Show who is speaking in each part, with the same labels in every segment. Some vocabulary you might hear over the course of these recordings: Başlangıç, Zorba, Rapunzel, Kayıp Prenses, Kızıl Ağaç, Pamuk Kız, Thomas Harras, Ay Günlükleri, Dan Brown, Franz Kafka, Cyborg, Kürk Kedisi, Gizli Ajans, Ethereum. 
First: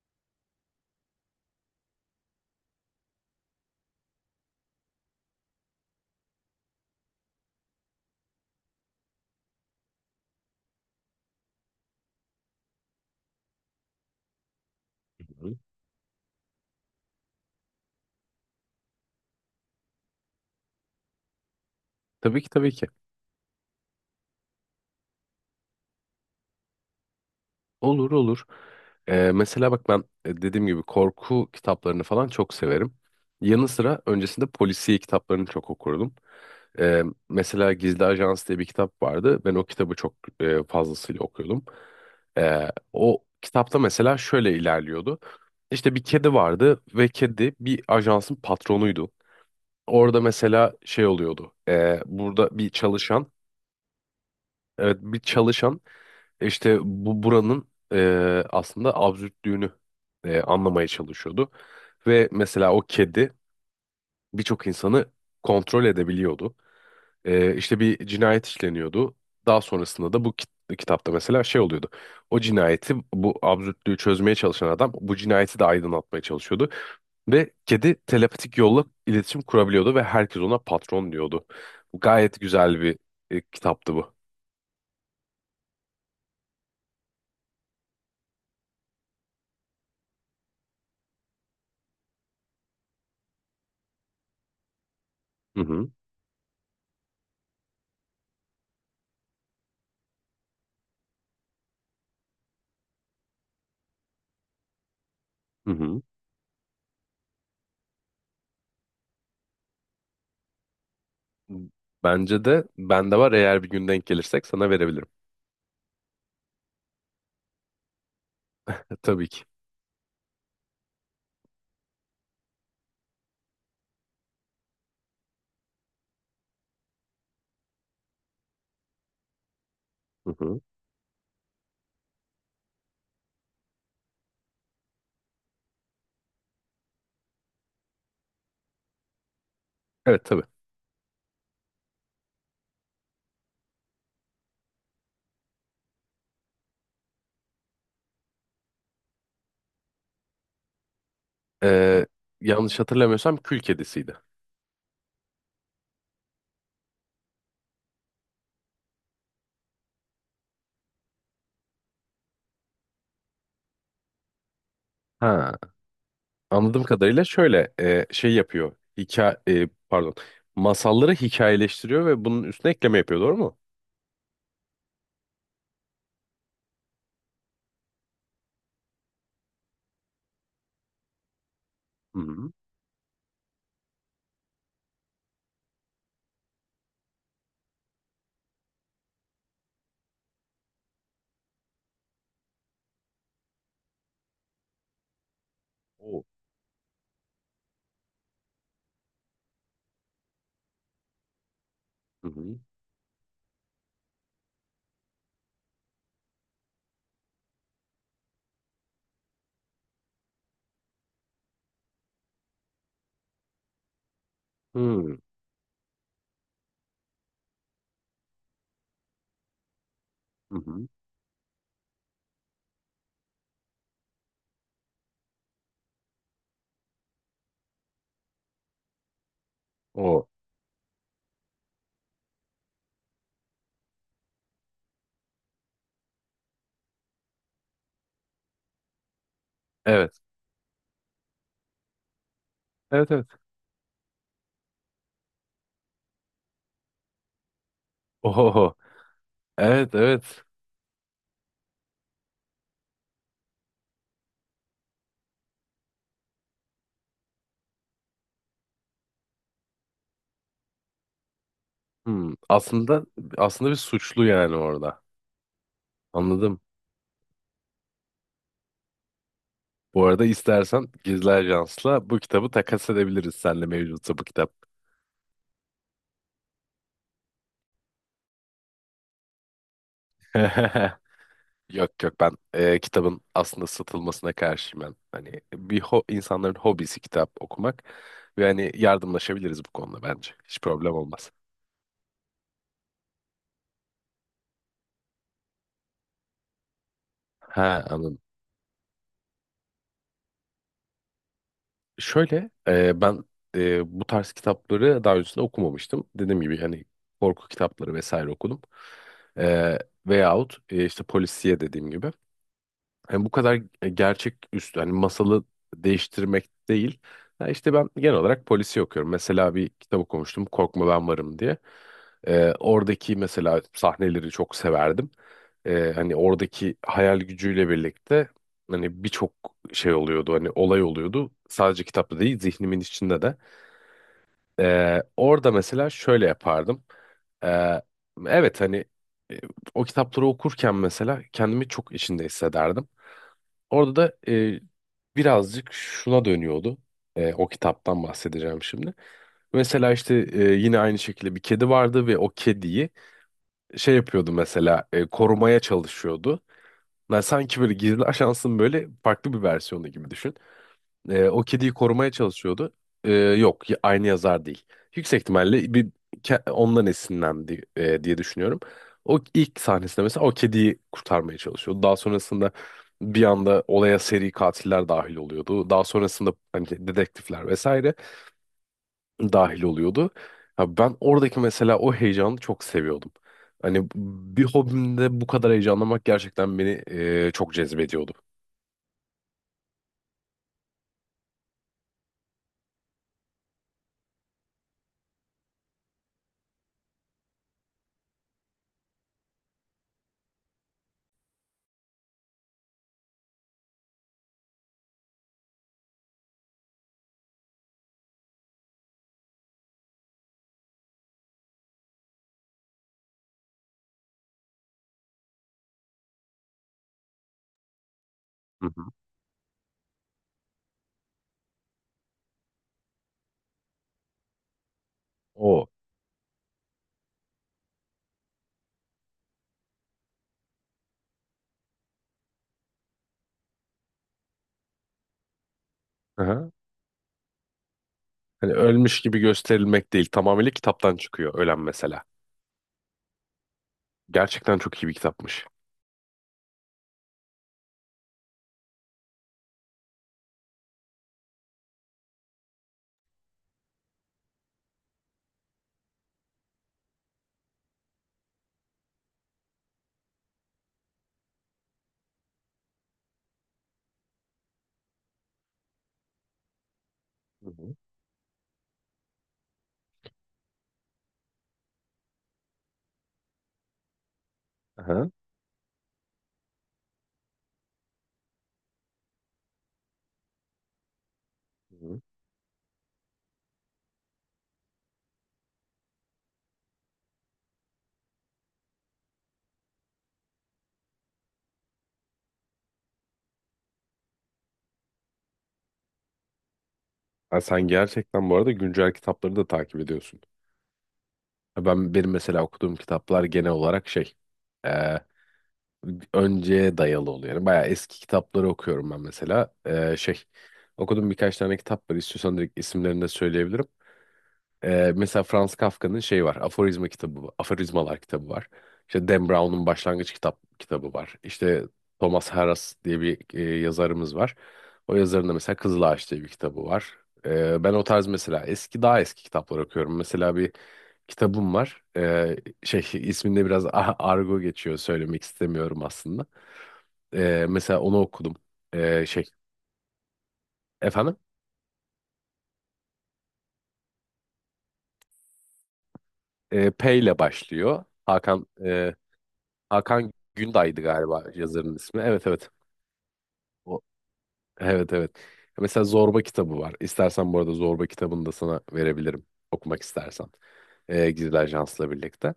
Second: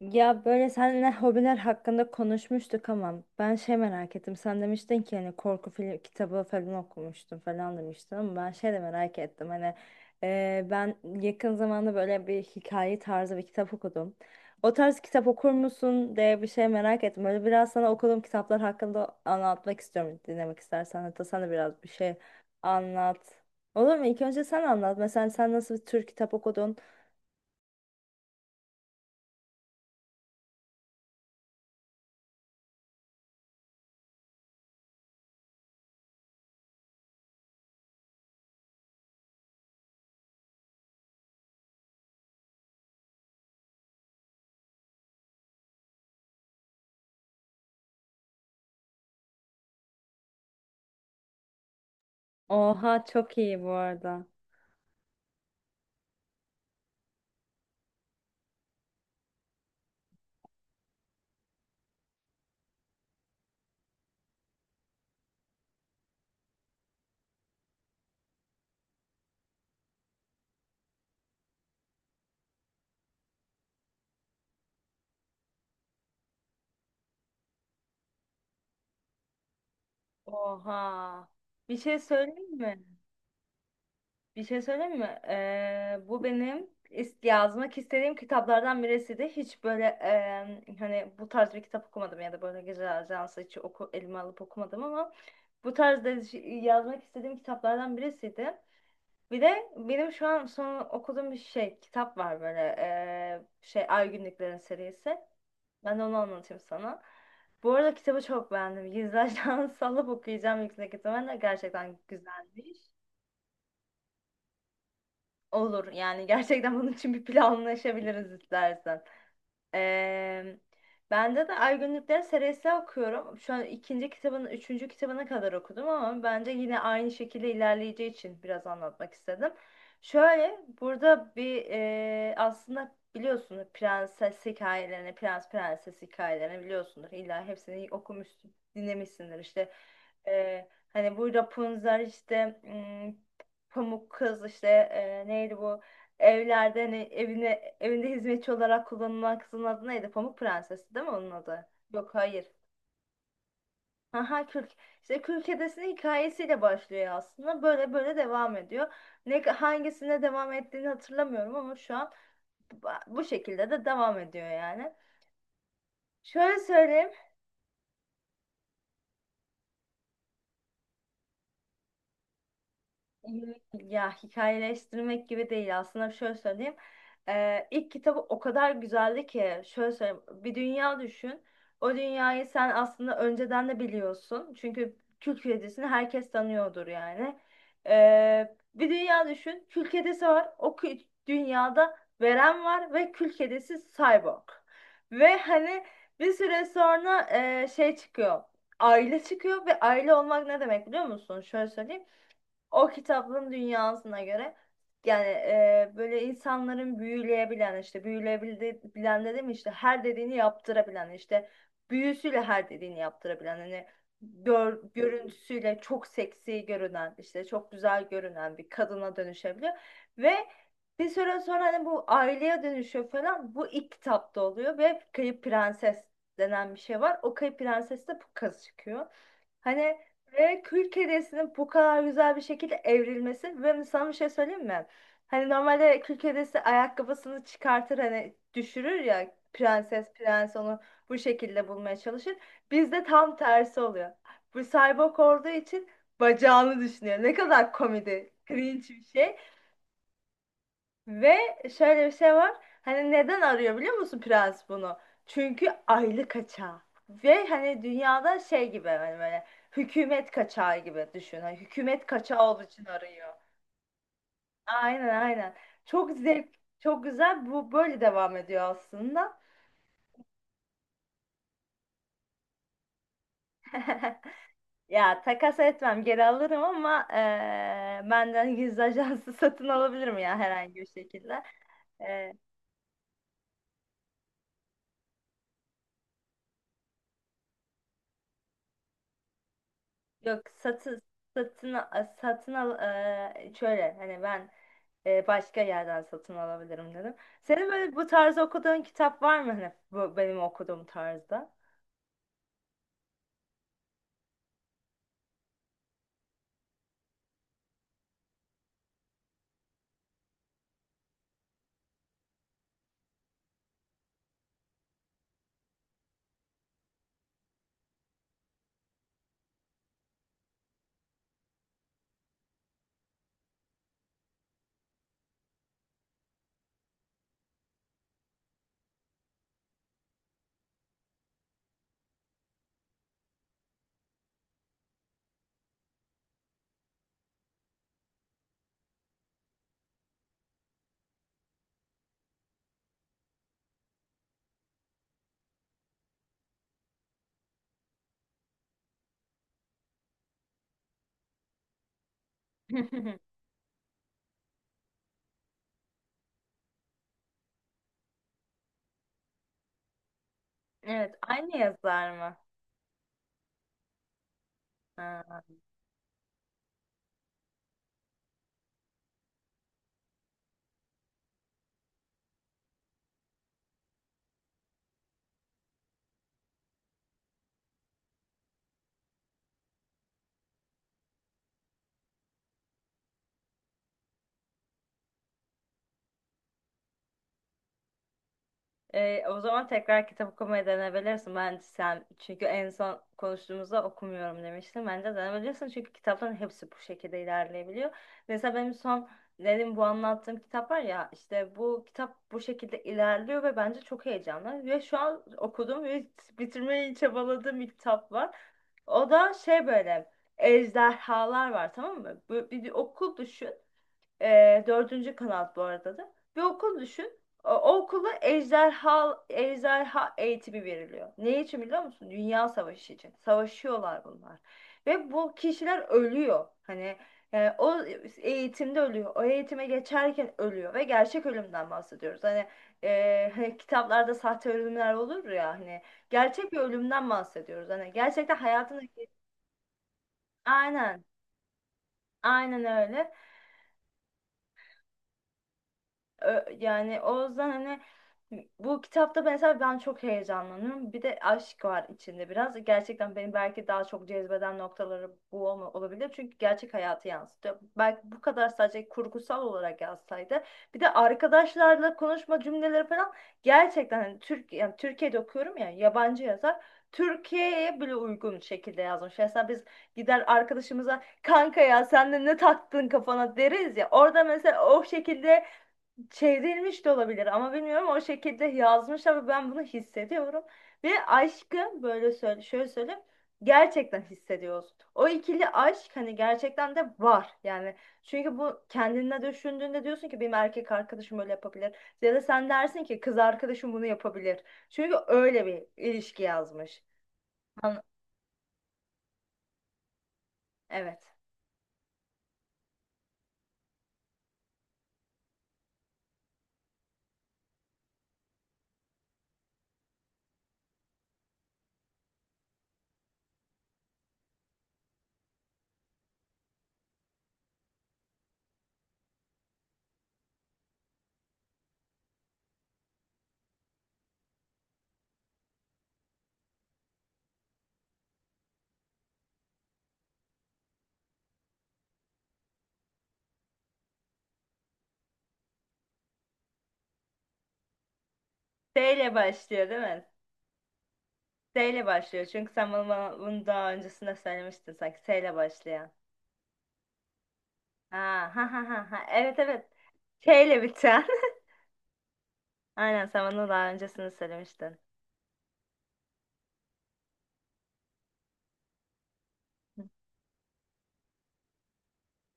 Speaker 1: Ya böyle seninle hobiler hakkında konuşmuştuk ama ben şey merak ettim. Sen demiştin ki hani korku film kitabı falan okumuştum falan demiştin ama ben şey de merak ettim. Hani ben yakın zamanda böyle bir hikaye tarzı bir kitap okudum. O tarz kitap okur
Speaker 2: Hı.
Speaker 1: musun diye bir şey merak ettim. Böyle biraz sana okuduğum kitaplar hakkında anlatmak istiyorum dinlemek istersen. Hatta sen de biraz bir şey
Speaker 2: Tabii ki, tabii ki.
Speaker 1: anlat. Olur mu? İlk önce sen anlat. Mesela sen nasıl bir tür kitap okudun?
Speaker 2: Olur, olur. Mesela bak ben dediğim gibi korku kitaplarını falan çok severim. Yanı sıra öncesinde polisiye kitaplarını çok okurdum. Ee, Mesela Gizli Ajans diye bir kitap vardı. Ben o kitabı çok fazlasıyla okuyordum. O kitapta mesela şöyle ilerliyordu. İşte bir kedi vardı ve kedi bir ajansın patronuydu. Orada mesela şey oluyordu. Burada bir
Speaker 1: Oha,
Speaker 2: çalışan
Speaker 1: çok iyi bu arada.
Speaker 2: evet bir çalışan işte buranın aslında absürtlüğünü anlamaya çalışıyordu. Ve mesela o kedi birçok insanı kontrol edebiliyordu. İşte bir cinayet işleniyordu. Daha sonrasında da bu kitapta mesela şey oluyordu. O cinayeti bu absürtlüğü çözmeye çalışan adam bu cinayeti de aydınlatmaya çalışıyordu. Ve kedi telepatik yolla iletişim kurabiliyordu ve herkes ona patron
Speaker 1: Oha.
Speaker 2: diyordu.
Speaker 1: Bir şey
Speaker 2: Gayet
Speaker 1: söyleyeyim
Speaker 2: güzel
Speaker 1: mi?
Speaker 2: bir kitaptı bu.
Speaker 1: Bir şey söyleyeyim mi? Bu benim yazmak istediğim kitaplardan birisiydi. Hiç böyle hani bu tarz bir kitap okumadım ya da böyle gece ajansı hiç elime alıp okumadım ama
Speaker 2: Hı
Speaker 1: bu
Speaker 2: hı.
Speaker 1: tarz yazmak istediğim kitaplardan birisiydi. Bir de benim şu an son okuduğum bir şey kitap var böyle şey Ay Günlüklerin serisi.
Speaker 2: Hı
Speaker 1: Ben
Speaker 2: hı.
Speaker 1: de onu anlatayım sana. Bu arada kitabı çok beğendim. Gizlerden sallıp okuyacağım yüksek ihtimalle. Gerçekten
Speaker 2: Bence de
Speaker 1: güzelmiş.
Speaker 2: bende var, eğer bir gün denk gelirsek sana verebilirim.
Speaker 1: Olur yani, gerçekten bunun için bir planlaşabiliriz istersen.
Speaker 2: Tabii ki.
Speaker 1: Eee Bende de Ay Günlükleri serisi okuyorum. Şu an ikinci kitabının, üçüncü kitabına kadar okudum ama bence yine aynı şekilde ilerleyeceği için biraz anlatmak istedim.
Speaker 2: Hı
Speaker 1: Şöyle
Speaker 2: hı.
Speaker 1: burada bir aslında biliyorsunuz prenses hikayelerini, prens prenses hikayelerini biliyorsunuz. İlla hepsini okumuşsun, dinlemişsindir işte.
Speaker 2: Evet, tabii.
Speaker 1: Hani bu Rapunzel işte, Pamuk Kız işte, neydi bu? Evlerde hani evinde hizmetçi olarak kullanılan kızın adı neydi? Pamuk Prensesi değil mi onun adı?
Speaker 2: Ee,
Speaker 1: Yok, hayır.
Speaker 2: Yanlış hatırlamıyorsam kül kedisiydi.
Speaker 1: Haha, Kürk. İşte Kürk Kedisi'nin hikayesiyle başlıyor aslında. Böyle böyle devam ediyor. Ne hangisine devam ettiğini hatırlamıyorum ama şu an bu şekilde de devam ediyor yani.
Speaker 2: Ha,
Speaker 1: Şöyle
Speaker 2: anladığım
Speaker 1: söyleyeyim.
Speaker 2: kadarıyla şöyle şey yapıyor. Hikaye, pardon. Masalları hikayeleştiriyor ve bunun üstüne ekleme yapıyor, doğru mu?
Speaker 1: Ya hikayeleştirmek gibi değil aslında, şöyle söyleyeyim. İlk kitabı o kadar güzeldi ki şöyle söyleyeyim. Bir dünya düşün. O
Speaker 2: Hı
Speaker 1: dünyayı
Speaker 2: hı.
Speaker 1: sen aslında önceden de biliyorsun. Çünkü kül kedisini herkes tanıyordur yani. Bir dünya düşün. Kül kedisi var. O kül dünyada Veren var ve kül kedisi Cyborg. Ve hani
Speaker 2: O.
Speaker 1: bir süre sonra şey çıkıyor. Aile çıkıyor ve aile olmak ne demek biliyor musun? Şöyle söyleyeyim,
Speaker 2: Hı hı.
Speaker 1: o kitabın dünyasına göre yani, böyle insanların büyüleyebilen işte, büyüleyebilen dedim, işte her dediğini yaptırabilen, işte büyüsüyle her dediğini yaptırabilen, hani
Speaker 2: Hı
Speaker 1: görüntüsüyle çok seksi görünen, işte çok güzel görünen bir kadına dönüşebiliyor ve
Speaker 2: hı. hı.
Speaker 1: bir süre sonra hani bu aileye dönüşüyor falan, bu ilk kitapta oluyor ve Kayıp Prenses denen bir şey var, o Kayıp Prenses de bu kız çıkıyor. Hani
Speaker 2: O.
Speaker 1: ve kül kedisinin bu kadar güzel bir şekilde evrilmesi, ve sana bir şey söyleyeyim mi? Hani normalde kül kedisi ayakkabısını çıkartır hani düşürür ya, prenses
Speaker 2: Evet.
Speaker 1: prens onu bu şekilde bulmaya çalışır. Bizde
Speaker 2: Evet, evet.
Speaker 1: tam tersi oluyor. Bu cyborg olduğu için bacağını düşünüyor. Ne kadar komedi,
Speaker 2: Oho.
Speaker 1: cringe bir şey.
Speaker 2: Evet, evet.
Speaker 1: Ve şöyle bir şey var. Hani neden arıyor biliyor musun prens bunu? Çünkü aylık kaçağı. Ve hani dünyada şey gibi, hani böyle hükümet kaçağı gibi düşün. Hani hükümet
Speaker 2: Hmm.
Speaker 1: kaçağı olduğu için
Speaker 2: Aslında
Speaker 1: arıyor.
Speaker 2: aslında bir suçlu yani orada.
Speaker 1: Aynen, aynen. Çok zevk,
Speaker 2: Anladım.
Speaker 1: çok güzel. Bu böyle devam ediyor aslında.
Speaker 2: Bu arada istersen Gizli Ajans'la bu kitabı takas edebiliriz senle, mevcutsa bu kitap.
Speaker 1: Ya takas etmem, geri alırım ama benden gizli ajansı satın alabilirim ya herhangi bir şekilde.
Speaker 2: Yok, yok, ben kitabın aslında satılmasına karşıyım ben. Hani bir ho insanların hobisi kitap okumak ve hani yardımlaşabiliriz bu konuda bence.
Speaker 1: Yok,
Speaker 2: Hiç problem
Speaker 1: satın
Speaker 2: olmaz.
Speaker 1: satın satın al, şöyle hani ben başka yerden satın alabilirim dedim. Senin
Speaker 2: Ha,
Speaker 1: böyle bu
Speaker 2: anladım.
Speaker 1: tarz okuduğun kitap var mı, hani bu benim okuduğum tarzda?
Speaker 2: Şöyle ben bu tarz kitapları daha öncesinde okumamıştım. Dediğim gibi hani korku kitapları vesaire okudum. E, Veyahut işte polisiye dediğim gibi. Yani bu kadar gerçek üstü hani masalı değiştirmek değil. Ha, işte ben genel olarak polisi okuyorum. Mesela bir kitap okumuştum, Korkma Ben Varım diye. Oradaki mesela sahneleri çok severdim. Hani oradaki hayal gücüyle birlikte hani birçok şey oluyordu, hani olay oluyordu. Sadece kitapta değil zihnimin içinde de. Orada mesela şöyle yapardım. Ee, evet hani e, o kitapları okurken mesela kendimi çok içinde hissederdim. Orada da birazcık şuna dönüyordu. O kitaptan bahsedeceğim şimdi. Mesela işte yine aynı şekilde bir kedi vardı ve o kediyi şey yapıyordu mesela, korumaya çalışıyordu. Yani sanki böyle gizli ajansın böyle farklı bir versiyonu gibi düşün.
Speaker 1: Evet,
Speaker 2: O
Speaker 1: aynı
Speaker 2: kediyi korumaya
Speaker 1: yazar mı?
Speaker 2: çalışıyordu. Yok, aynı yazar değil. Yüksek
Speaker 1: Ha.
Speaker 2: ihtimalle bir ondan esinlendi diye düşünüyorum. O ilk sahnesinde mesela o kediyi kurtarmaya çalışıyordu. Daha sonrasında bir anda olaya seri katiller dahil oluyordu. Daha sonrasında hani dedektifler vesaire dahil oluyordu. Ya ben oradaki mesela o heyecanı çok seviyordum. Hani bir hobimde bu kadar heyecanlamak gerçekten beni çok cezbediyordu.
Speaker 1: O zaman tekrar kitap okumaya denebilirsin bence sen. Çünkü en son konuştuğumuzda okumuyorum demiştin. Bence denebilirsin çünkü kitapların hepsi bu şekilde ilerleyebiliyor. Mesela benim son dedim, bu anlattığım kitap var ya, işte bu kitap bu şekilde ilerliyor ve bence çok heyecanlı. Ve şu an okudum ve bitirmeyi çabaladığım bir kitap var. O da şey, böyle ejderhalar var, tamam mı? Bir okul düşün. Dördüncü kanal bu arada da. Bir okul düşün. O okula
Speaker 2: Hı hı.
Speaker 1: ejderha eğitimi veriliyor. Ne için biliyor musun? Dünya savaşı için. Savaşıyorlar bunlar. Ve bu
Speaker 2: O.
Speaker 1: kişiler ölüyor. Hani o eğitimde ölüyor. O eğitime geçerken ölüyor. Ve gerçek ölümden bahsediyoruz. Hani kitaplarda sahte ölümler olur ya. Hani gerçek bir ölümden bahsediyoruz. Hani gerçekten
Speaker 2: Hani
Speaker 1: hayatını...
Speaker 2: ölmüş gibi gösterilmek değil. Tamamıyla kitaptan
Speaker 1: Aynen.
Speaker 2: çıkıyor ölen mesela.
Speaker 1: Aynen öyle.
Speaker 2: Gerçekten çok iyi bir kitapmış.
Speaker 1: Yani o yüzden hani bu kitapta mesela ben çok heyecanlanıyorum. Bir de aşk var içinde biraz. Gerçekten beni belki daha çok cezbeden noktaları bu olabilir. Çünkü gerçek hayatı yansıtıyor. Belki bu kadar sadece kurgusal olarak yazsaydı. Bir de arkadaşlarla konuşma cümleleri falan gerçekten hani Türk, yani Türkiye'de okuyorum ya, yabancı yazar.
Speaker 2: Hı hı.
Speaker 1: Türkiye'ye bile uygun şekilde yazmış. Mesela biz gider arkadaşımıza kanka ya sen de ne taktın kafana deriz ya. Orada mesela o
Speaker 2: Aha.
Speaker 1: şekilde çevrilmiş de olabilir, ama bilmiyorum, o şekilde yazmış ama ben bunu hissediyorum ve aşkı
Speaker 2: Hı hı.
Speaker 1: böyle şöyle söyleyeyim, gerçekten hissediyoruz. O ikili aşk hani gerçekten de var yani, çünkü bu kendine düşündüğünde diyorsun ki benim erkek arkadaşım böyle yapabilir ya da sen dersin ki kız arkadaşım bunu yapabilir, çünkü öyle bir ilişki yazmış.
Speaker 2: Ha, sen
Speaker 1: An-
Speaker 2: gerçekten bu arada güncel kitapları da takip ediyorsun.
Speaker 1: evet.
Speaker 2: Ha, benim mesela okuduğum kitaplar genel olarak şey e, önceye dayalı oluyor. Yani bayağı eski kitapları okuyorum ben mesela. Şey, okudum birkaç tane kitap var. İstiyorsan direkt isimlerini de söyleyebilirim. Mesela Franz Kafka'nın şey var. Aforizma kitabı, Aforizmalar kitabı var. İşte Dan Brown'un Başlangıç kitabı var. İşte Thomas Harras diye bir yazarımız var. O yazarın da mesela Kızıl Ağaç diye bir kitabı var. Ben o tarz mesela daha eski kitaplar okuyorum. Mesela bir kitabım var. Şey isminde biraz argo geçiyor, söylemek istemiyorum aslında. Mesela onu okudum.
Speaker 1: S ile
Speaker 2: Şey,
Speaker 1: başlıyor değil mi?
Speaker 2: efendim?
Speaker 1: S ile başlıyor çünkü sen bana bunu daha öncesinde söylemiştin sanki S ile başlayan.
Speaker 2: P ile başlıyor.
Speaker 1: Ha. Evet, evet.
Speaker 2: Hakan
Speaker 1: Şeyle
Speaker 2: Günday'dı
Speaker 1: biten.
Speaker 2: galiba yazarın ismi. Evet, evet.
Speaker 1: Aynen, sen bana daha
Speaker 2: O,
Speaker 1: öncesini söylemiştin.
Speaker 2: evet, evet. Mesela Zorba kitabı var. İstersen bu arada Zorba kitabını da sana verebilirim, okumak istersen. Gizli Ajans'la birlikte.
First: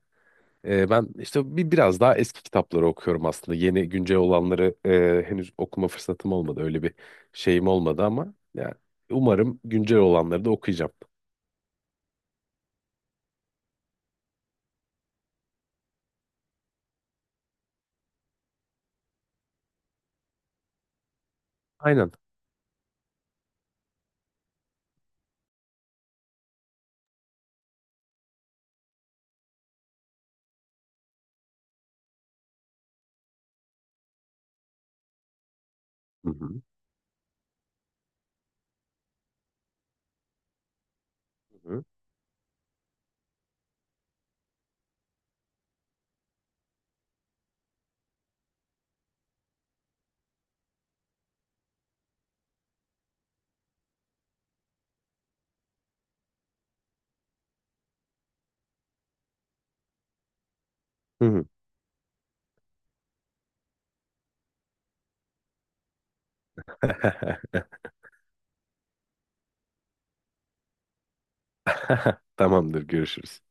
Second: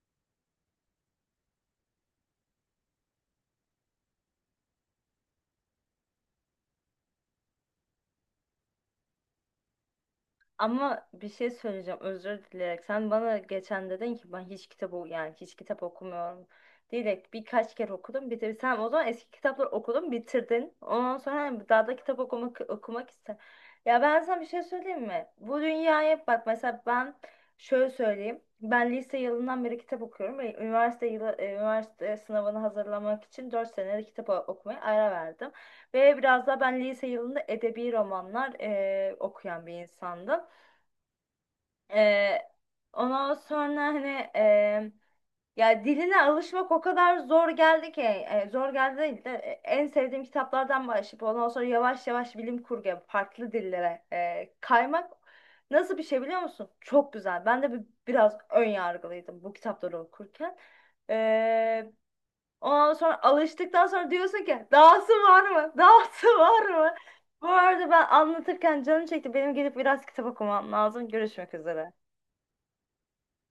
Speaker 2: Ben işte biraz daha eski kitapları okuyorum aslında. Yeni güncel olanları henüz okuma fırsatım olmadı. Öyle bir şeyim olmadı ama yani umarım güncel olanları da okuyacağım.
Speaker 1: Ama bir şey söyleyeceğim özür dileyerek. Sen bana geçen dedin ki ben hiç kitap o, yani hiç kitap okumuyorum. Diyerek birkaç kere okudum bitir. Sen o zaman eski kitapları okudun, bitirdin. Ondan sonra hani daha da
Speaker 2: Aynen.
Speaker 1: kitap okumak ister. Ya ben sana bir şey söyleyeyim mi? Bu dünyaya bak, mesela ben şöyle söyleyeyim. Ben lise yılından beri kitap okuyorum ve üniversite yılı, üniversite sınavını hazırlamak için 4 senelik kitap okumaya ara verdim. Ve
Speaker 2: Hı
Speaker 1: biraz da
Speaker 2: hı.
Speaker 1: ben lise yılında edebi romanlar okuyan bir insandım.
Speaker 2: Hı hı.
Speaker 1: Ee, ondan sonra hani e, ya diline alışmak o kadar zor geldi ki, zor geldi değil de en sevdiğim kitaplardan başlayıp ondan sonra yavaş yavaş bilim kurguya farklı dillere kaymak nasıl bir şey biliyor musun? Çok güzel. Ben de biraz ön yargılıydım bu kitapları okurken.
Speaker 2: Hı hı.
Speaker 1: Ee, ondan sonra alıştıktan sonra diyorsun ki dahası var mı? Dahası var mı? Bu arada ben anlatırken canım çekti. Benim gidip biraz kitap okumam lazım. Görüşmek üzere.
Speaker 2: Tamamdır, görüşürüz.